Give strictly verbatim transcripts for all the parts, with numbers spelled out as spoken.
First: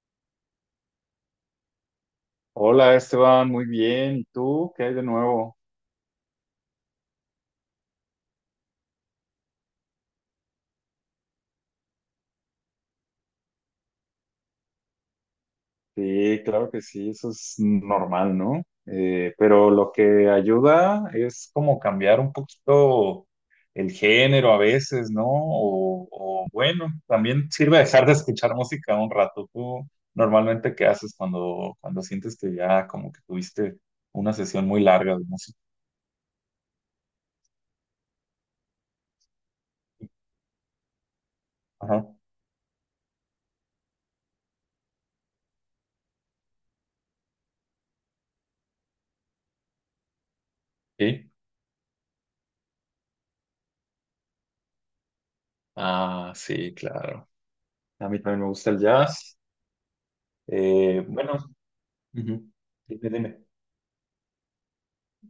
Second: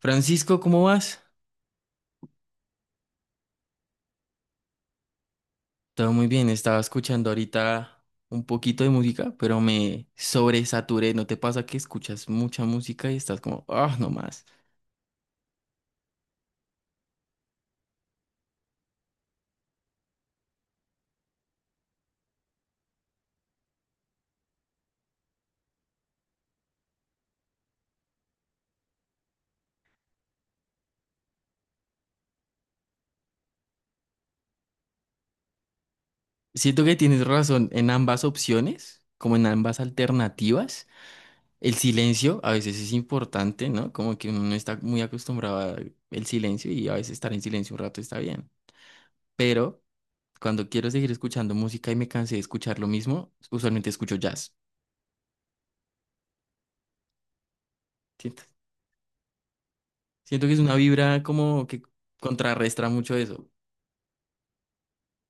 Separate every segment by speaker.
Speaker 1: Francisco, ¿cómo vas?
Speaker 2: Hola Esteban, muy bien. ¿Y tú? ¿Qué hay de nuevo?
Speaker 1: Todo muy bien, estaba escuchando ahorita un poquito de música, pero me sobresaturé. ¿No te pasa que escuchas mucha música y estás como, ah, no más?
Speaker 2: Sí, claro que sí, eso es normal, ¿no? Eh, pero lo que ayuda es como cambiar un poquito el género a veces, ¿no? O, o bueno, también sirve dejar de escuchar música un rato. ¿Tú normalmente qué haces cuando, cuando sientes que ya como que tuviste una sesión muy larga de música?
Speaker 1: Siento que tienes razón en ambas opciones, como en ambas alternativas. El
Speaker 2: Ajá.
Speaker 1: silencio a veces es importante, ¿no? Como que uno no está muy acostumbrado al silencio y a veces estar en silencio un rato está bien. Pero cuando quiero seguir
Speaker 2: ¿Sí?
Speaker 1: escuchando música y me cansé de escuchar lo mismo, usualmente escucho jazz.
Speaker 2: Ah, sí, claro. A mí
Speaker 1: ¿Sí?
Speaker 2: también me gusta el jazz.
Speaker 1: Siento que es una
Speaker 2: Eh,
Speaker 1: vibra
Speaker 2: bueno.
Speaker 1: como que
Speaker 2: Ujú.
Speaker 1: contrarrestra
Speaker 2: Dime,
Speaker 1: mucho
Speaker 2: dime.
Speaker 1: eso.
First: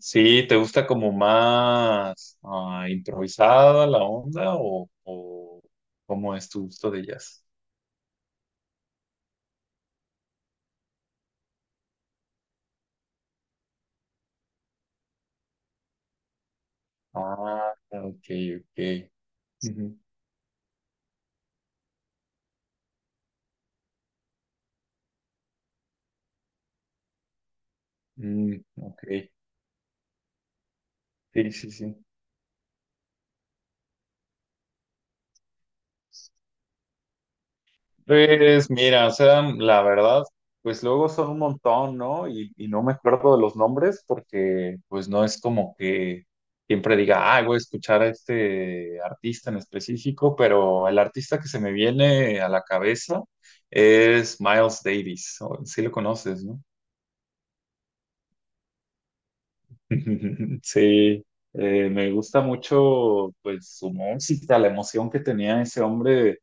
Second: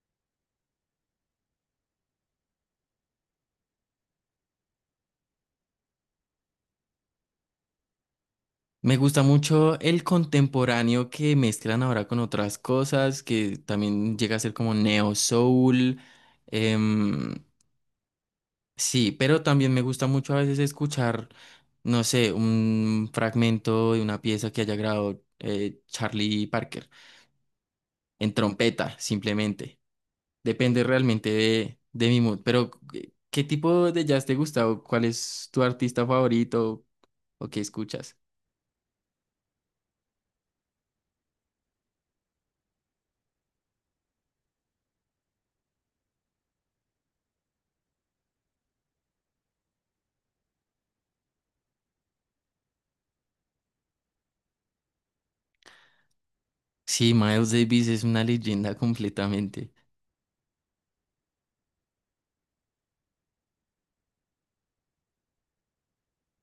Speaker 2: Sí, ¿te gusta como más ah, improvisada la onda o, o cómo es tu gusto de jazz?
Speaker 1: Me gusta mucho el contemporáneo que mezclan ahora con otras cosas, que también llega a ser como neo soul. em,
Speaker 2: Ah, ok, ok.
Speaker 1: sí, pero también me
Speaker 2: Ujú.
Speaker 1: gusta mucho a veces escuchar, no sé, un fragmento de una pieza que haya grabado eh, Charlie Parker en
Speaker 2: Mm,
Speaker 1: trompeta,
Speaker 2: ok,
Speaker 1: simplemente. Depende realmente
Speaker 2: sí, sí,
Speaker 1: de
Speaker 2: sí.
Speaker 1: de mi mood. Pero, ¿qué qué tipo de jazz te gusta? ¿O cuál es tu artista favorito? ¿O qué escuchas?
Speaker 2: Pues mira, o sea, la verdad, pues luego son un montón, ¿no? Y, y no me acuerdo de los nombres porque pues no es como que siempre diga, ah, voy a escuchar a este artista en específico, pero el artista que se me viene a la cabeza es Miles Davis, o- sí lo conoces, ¿no?
Speaker 1: Sí, Miles Davis es una leyenda completamente.
Speaker 2: Sí, eh, me gusta mucho pues su música, la emoción que tenía ese hombre,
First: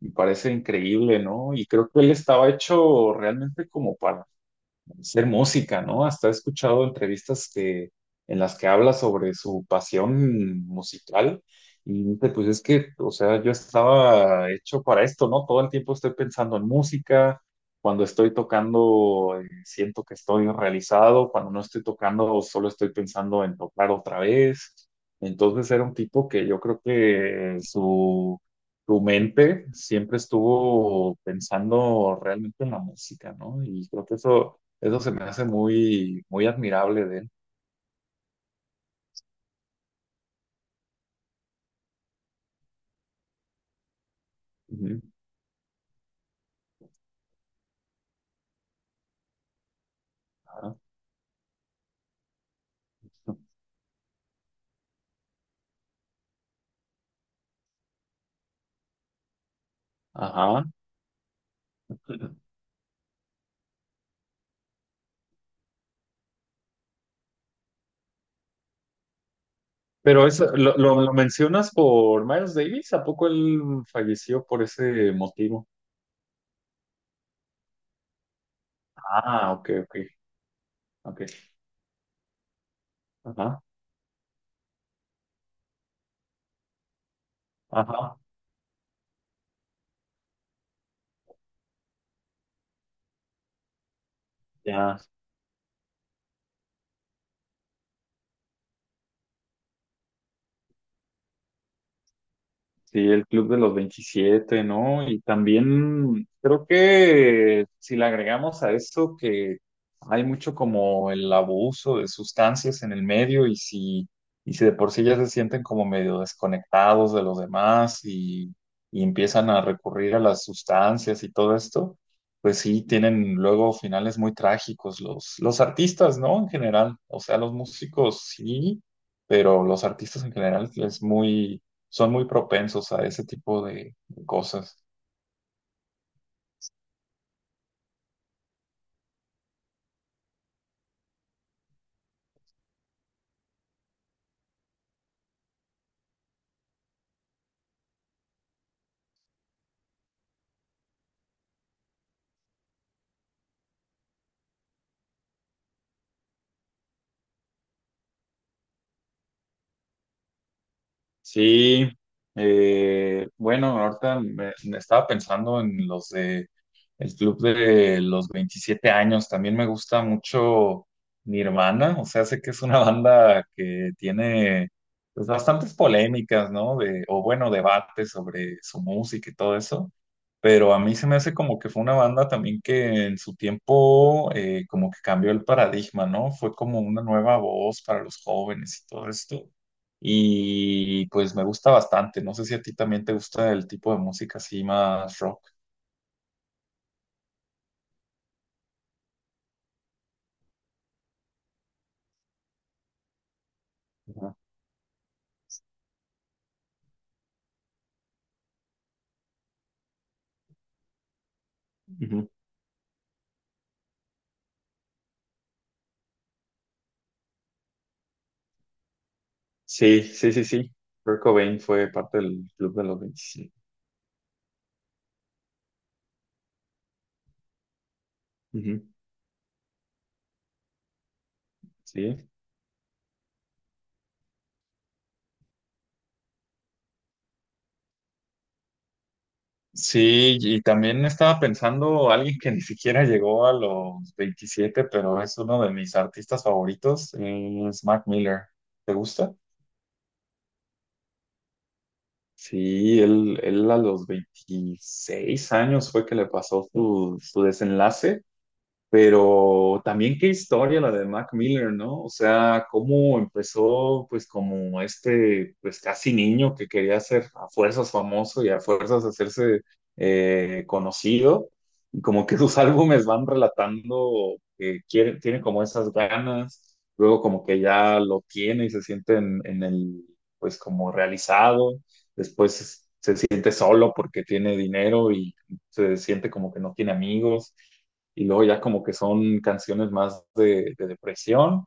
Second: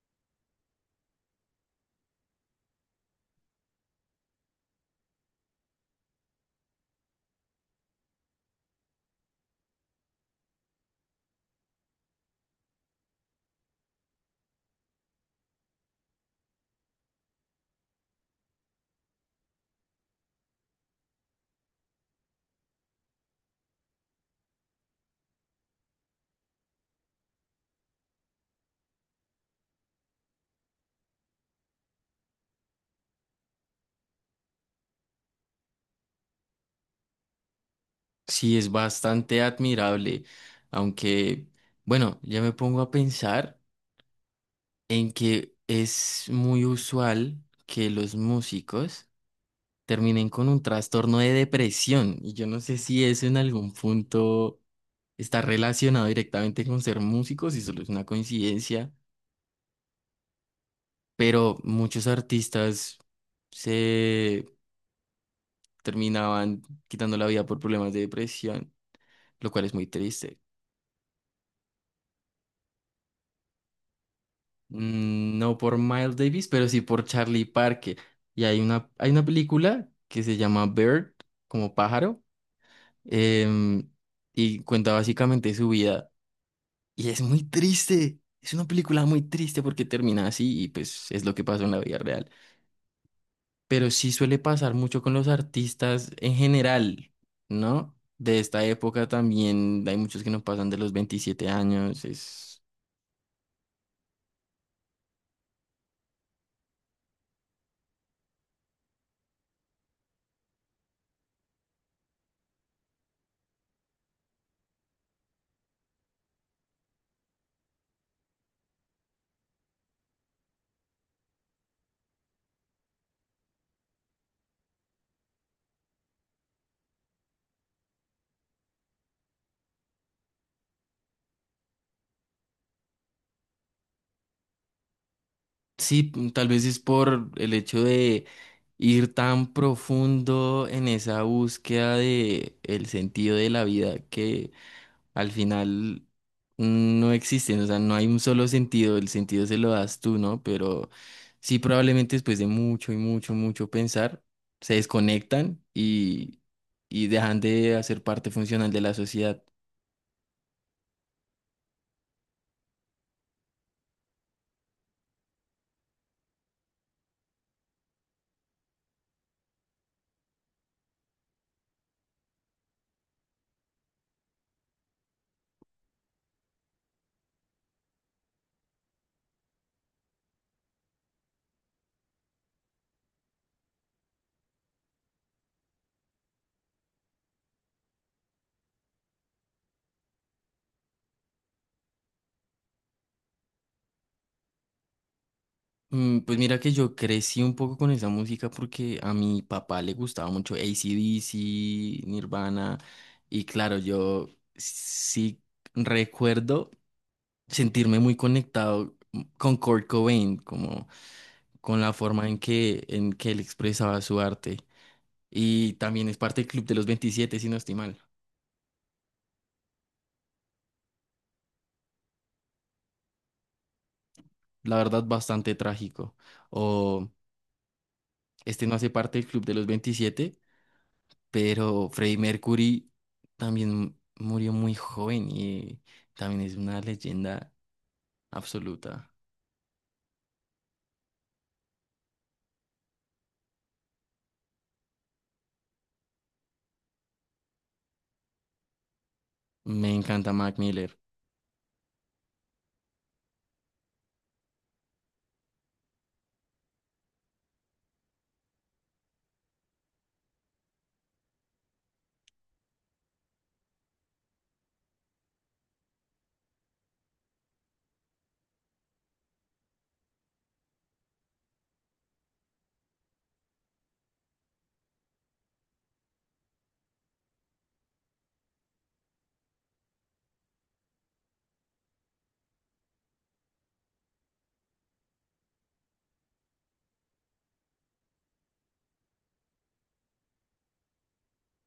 Speaker 2: me parece increíble, ¿no? Y creo que él estaba hecho realmente como para ser música, ¿no? Hasta he escuchado entrevistas que, en las que habla sobre su pasión musical y dice, pues es que, o sea, yo estaba hecho para esto, ¿no? Todo el tiempo estoy pensando en música, cuando estoy tocando eh, siento que estoy realizado, cuando no estoy tocando solo estoy pensando en tocar otra vez. Entonces era un tipo que yo creo que su, su mente siempre estuvo pensando realmente en la música, ¿no? Y creo que eso eso se me hace muy, muy admirable de él.
Speaker 1: Sí, es bastante admirable. Aunque, bueno, ya me pongo a pensar
Speaker 2: Ujú.
Speaker 1: en que es muy usual que los músicos terminen con un
Speaker 2: Ajá.
Speaker 1: trastorno de depresión. Y yo no sé si eso en algún punto está relacionado directamente con ser músicos y solo es una coincidencia,
Speaker 2: Ajá.
Speaker 1: pero muchos artistas se terminaban quitando la vida por problemas de depresión, lo cual es muy
Speaker 2: Pero
Speaker 1: triste.
Speaker 2: eso, lo, lo- lo mencionas por Miles Davis, ¿a poco él falleció por ese
Speaker 1: Mm, no
Speaker 2: motivo?
Speaker 1: por Miles Davis, pero sí por Charlie Parker. Y hay una, hay una
Speaker 2: Ah, ok,
Speaker 1: película
Speaker 2: ok,
Speaker 1: que se llama Bird,
Speaker 2: ok.
Speaker 1: como pájaro,
Speaker 2: Ajá,
Speaker 1: em, y cuenta básicamente su vida. Y es muy
Speaker 2: ajá,
Speaker 1: triste. Es una película muy triste porque termina así y pues es lo que pasó en la vida real. Pero sí suele pasar
Speaker 2: ya.
Speaker 1: mucho con los artistas en general, ¿no? De esta época también hay muchos que no pasan de los veintisiete años. Es...
Speaker 2: Sí, el Club de los veintisiete, ¿no? Y también creo que si le agregamos a eso que hay mucho como el abuso de sustancias en el medio y si, y si de por sí ya se sienten como medio desconectados de los demás y, y empiezan a recurrir a las sustancias y todo esto, pues sí, tienen luego finales muy trágicos los, los artistas, ¿no? En general, o sea, los músicos sí, pero los artistas en general es muy son muy propensos a ese tipo de cosas.
Speaker 1: Sí, mm, tal vez es por el hecho de ir tan profundo en esa búsqueda de el sentido de la vida que al final no existen, o sea, no hay un solo sentido, el sentido se lo das tú, ¿no? Pero sí, probablemente después de mucho y mucho, mucho pensar, se desconectan y, y dejan de hacer parte funcional de la sociedad.
Speaker 2: Sí, eh, bueno, ahorita me, me estaba pensando en los de el club de los veintisiete años. También me gusta mucho Nirvana, o sea, sé que es una banda que tiene pues, bastantes polémicas, ¿no? De, o bueno, debates sobre su música y todo eso. Pero a mí se me hace como que fue una banda también que en su tiempo eh, como que cambió el paradigma, ¿no? Fue como una nueva voz para los jóvenes y todo esto y pues me gusta bastante. No sé si a ti también te gusta el tipo de música así más rock.
Speaker 1: Mm, pues mira que yo crecí un poco con esa música porque a mi papá le gustaba mucho A C/D C, Nirvana, y claro, yo
Speaker 2: Ajá.
Speaker 1: sí recuerdo sentirme muy conectado con Kurt Cobain, como con la forma
Speaker 2: Ujú.
Speaker 1: en que, en que él expresaba su arte. Y también es parte del Club de los veintisiete si no estoy mal.
Speaker 2: Sí, sí, sí, sí. Kurt Cobain fue parte del Club de los veintisiete.
Speaker 1: La verdad, bastante trágico. O este no
Speaker 2: Ujú.
Speaker 1: hace parte del Club de los veintisiete, pero
Speaker 2: Sí.
Speaker 1: Freddie Mercury también murió muy joven y también es una leyenda absoluta.
Speaker 2: Sí, y también estaba pensando alguien que ni siquiera llegó a los veintisiete pero es uno de mis artistas favoritos, es Mac Miller. ¿Te gusta?
Speaker 1: Me encanta Mac Miller
Speaker 2: Sí, él, él a los veintiséis años fue que le pasó su, su desenlace. Pero también qué historia la de Mac Miller, ¿no? O sea, cómo empezó pues como este pues casi niño que quería ser a fuerzas famoso y a fuerzas hacerse eh, conocido. Y como que sus álbumes van relatando que quiere, tiene como esas ganas, luego como que ya lo tiene y se siente en, en el pues como realizado, después se siente solo porque tiene dinero y se siente como que no tiene amigos y luego ya como que son canciones más de, de depresión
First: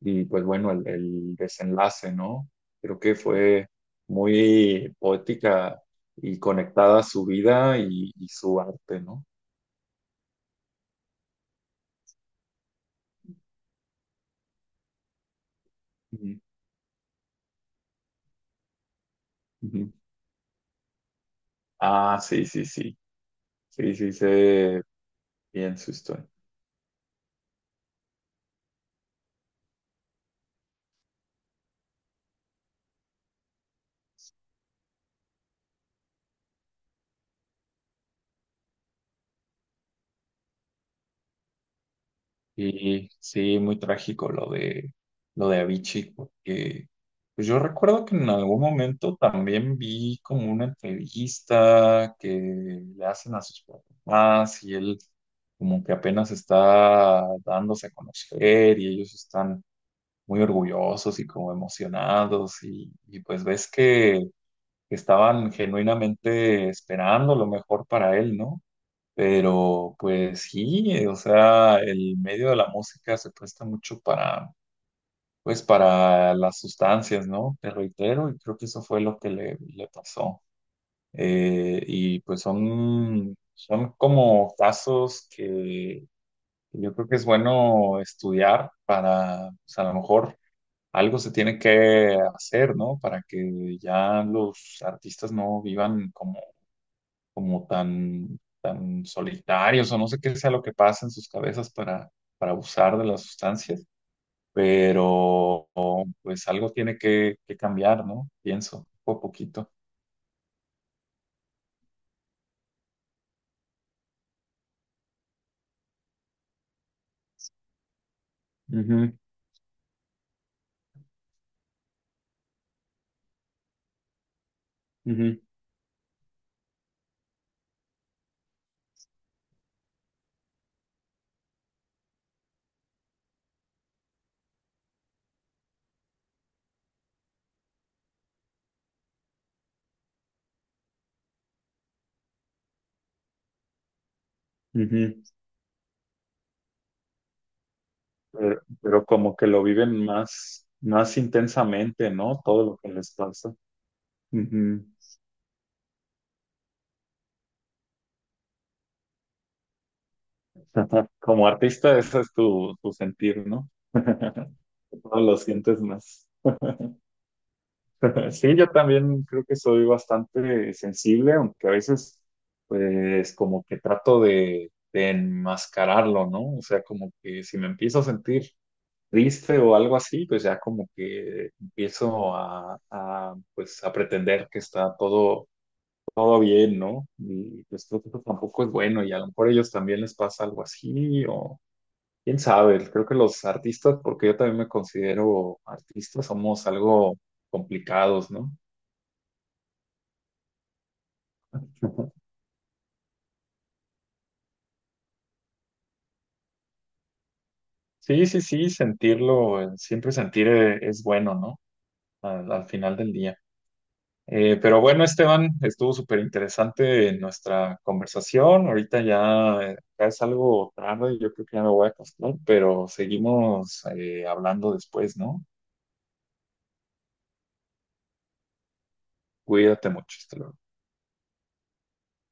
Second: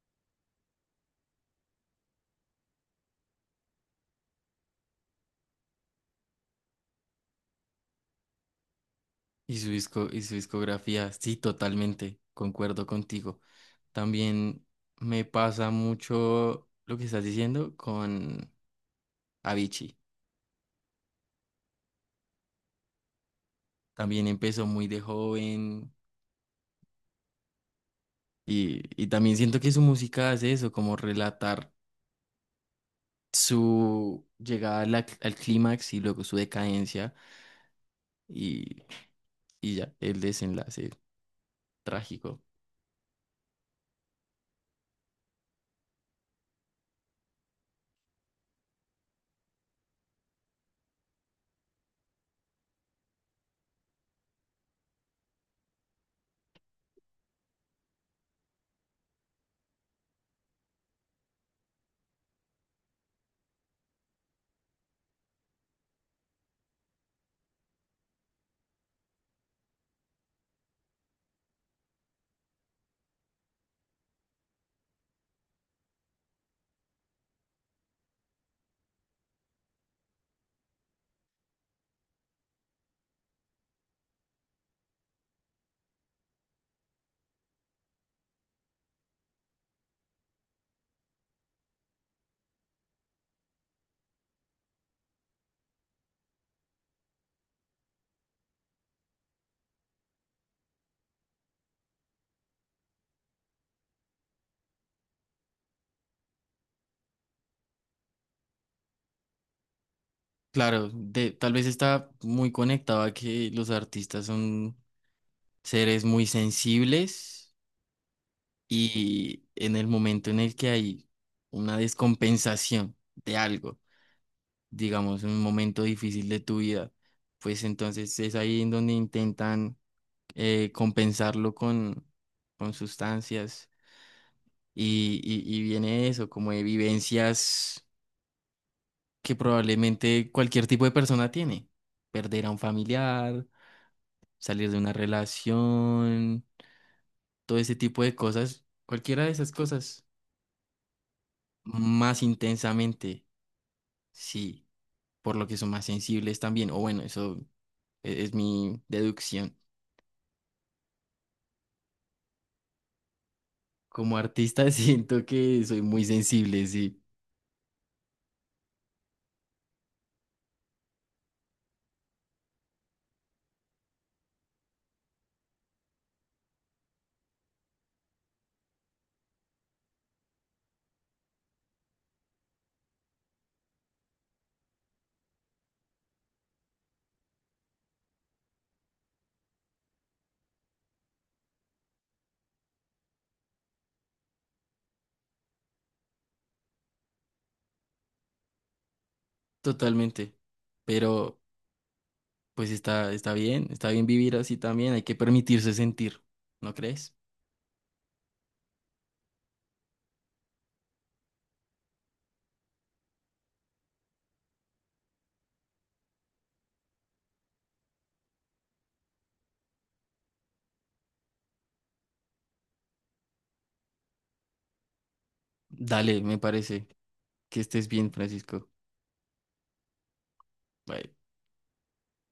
Speaker 2: y pues bueno, el, el desenlace, ¿no? Creo que fue muy poética y conectada a su vida y, y su arte, ¿no?
Speaker 1: y su disco, y su discografía. Sí, totalmente, concuerdo contigo. También me pasa
Speaker 2: Ujú,
Speaker 1: mucho lo que estás diciendo con
Speaker 2: ujú.
Speaker 1: Avicii.
Speaker 2: Ah, sí, sí, sí, sí, sí,
Speaker 1: También empezó
Speaker 2: sé
Speaker 1: muy de
Speaker 2: bien su
Speaker 1: joven
Speaker 2: historia.
Speaker 1: y y también siento que su música hace eso, como relatar su llegada a la- al clímax y luego su decadencia y, y ya, el desenlace trágico.
Speaker 2: Sí, sí, muy trágico lo de lo de Avicii, porque pues yo recuerdo que en algún momento también vi como una entrevista que le hacen a sus papás y él como que apenas está dándose a conocer y ellos están muy orgullosos y como emocionados y, y pues ves que estaban genuinamente esperando lo mejor para él, ¿no? Pero pues sí, eh, o sea, el medio de la música se presta mucho para, pues, para las sustancias, ¿no? Te reitero, y creo que eso fue lo que le, le pasó. Eh, y pues son, son como casos que yo creo que es bueno estudiar para, pues a lo mejor algo se tiene que hacer, ¿no? Para que ya los artistas no vivan como, como tan solitarios o no sé qué sea lo que pasa en sus cabezas para, para abusar de las sustancias, pero pues algo tiene que, que cambiar, ¿no? Pienso, poco a poquito.
Speaker 1: Claro, de, tal vez está muy conectado a que los artistas son seres muy sensibles
Speaker 2: Ujú,
Speaker 1: y en el momento en el que hay una descompensación de algo, digamos,
Speaker 2: ujú,
Speaker 1: un momento difícil de tu vida, pues entonces es ahí en donde intentan eh, compensarlo con con sustancias y, y, y viene eso, como de vivencias que probablemente cualquier tipo de persona tiene, perder a un familiar, salir de una
Speaker 2: ujú.
Speaker 1: relación, todo ese tipo de
Speaker 2: Pero,
Speaker 1: cosas,
Speaker 2: pero
Speaker 1: cualquiera de
Speaker 2: como que
Speaker 1: esas
Speaker 2: lo viven
Speaker 1: cosas,
Speaker 2: más, más intensamente,
Speaker 1: más
Speaker 2: ¿no? Todo lo que les
Speaker 1: intensamente,
Speaker 2: pasa.
Speaker 1: sí,
Speaker 2: Ujú.
Speaker 1: por lo que son más sensibles también, o bueno, eso e- es mi deducción.
Speaker 2: Como artista, ese es tu, tu sentir, ¿no?
Speaker 1: Como artista
Speaker 2: Todo
Speaker 1: siento
Speaker 2: lo
Speaker 1: que
Speaker 2: sientes
Speaker 1: soy muy
Speaker 2: más.
Speaker 1: sensible, sí,
Speaker 2: Sí, yo también creo que soy bastante sensible, aunque a veces, pues, como que trato de, de enmascararlo, ¿no? O sea, como que si me empiezo a sentir triste o algo así, pues ya como que empiezo a, a, pues, a pretender que está todo, todo bien, ¿no? Y pues creo que eso tampoco es bueno y a lo mejor a ellos también les pasa algo así o... Quién sabe, creo que los artistas, porque yo también me considero artista, somos algo complicados, ¿no?
Speaker 1: totalmente. Pero pues está, está bien, está bien vivir así también, hay que permitirse sentir, ¿no crees?
Speaker 2: Sí, sí, sí, sentirlo, eh, siempre sentir eh, es bueno, ¿no? Al, al final del día. Eh, pero bueno, Esteban, estuvo súper interesante nuestra conversación. Ahorita ya, eh, ya es algo tarde, yo creo que ya me voy a acostar, pero seguimos eh, hablando después, ¿no?
Speaker 1: Dale, me parece. Que estés bien, Francisco.
Speaker 2: Cuídate mucho, hasta luego.
Speaker 1: Bye.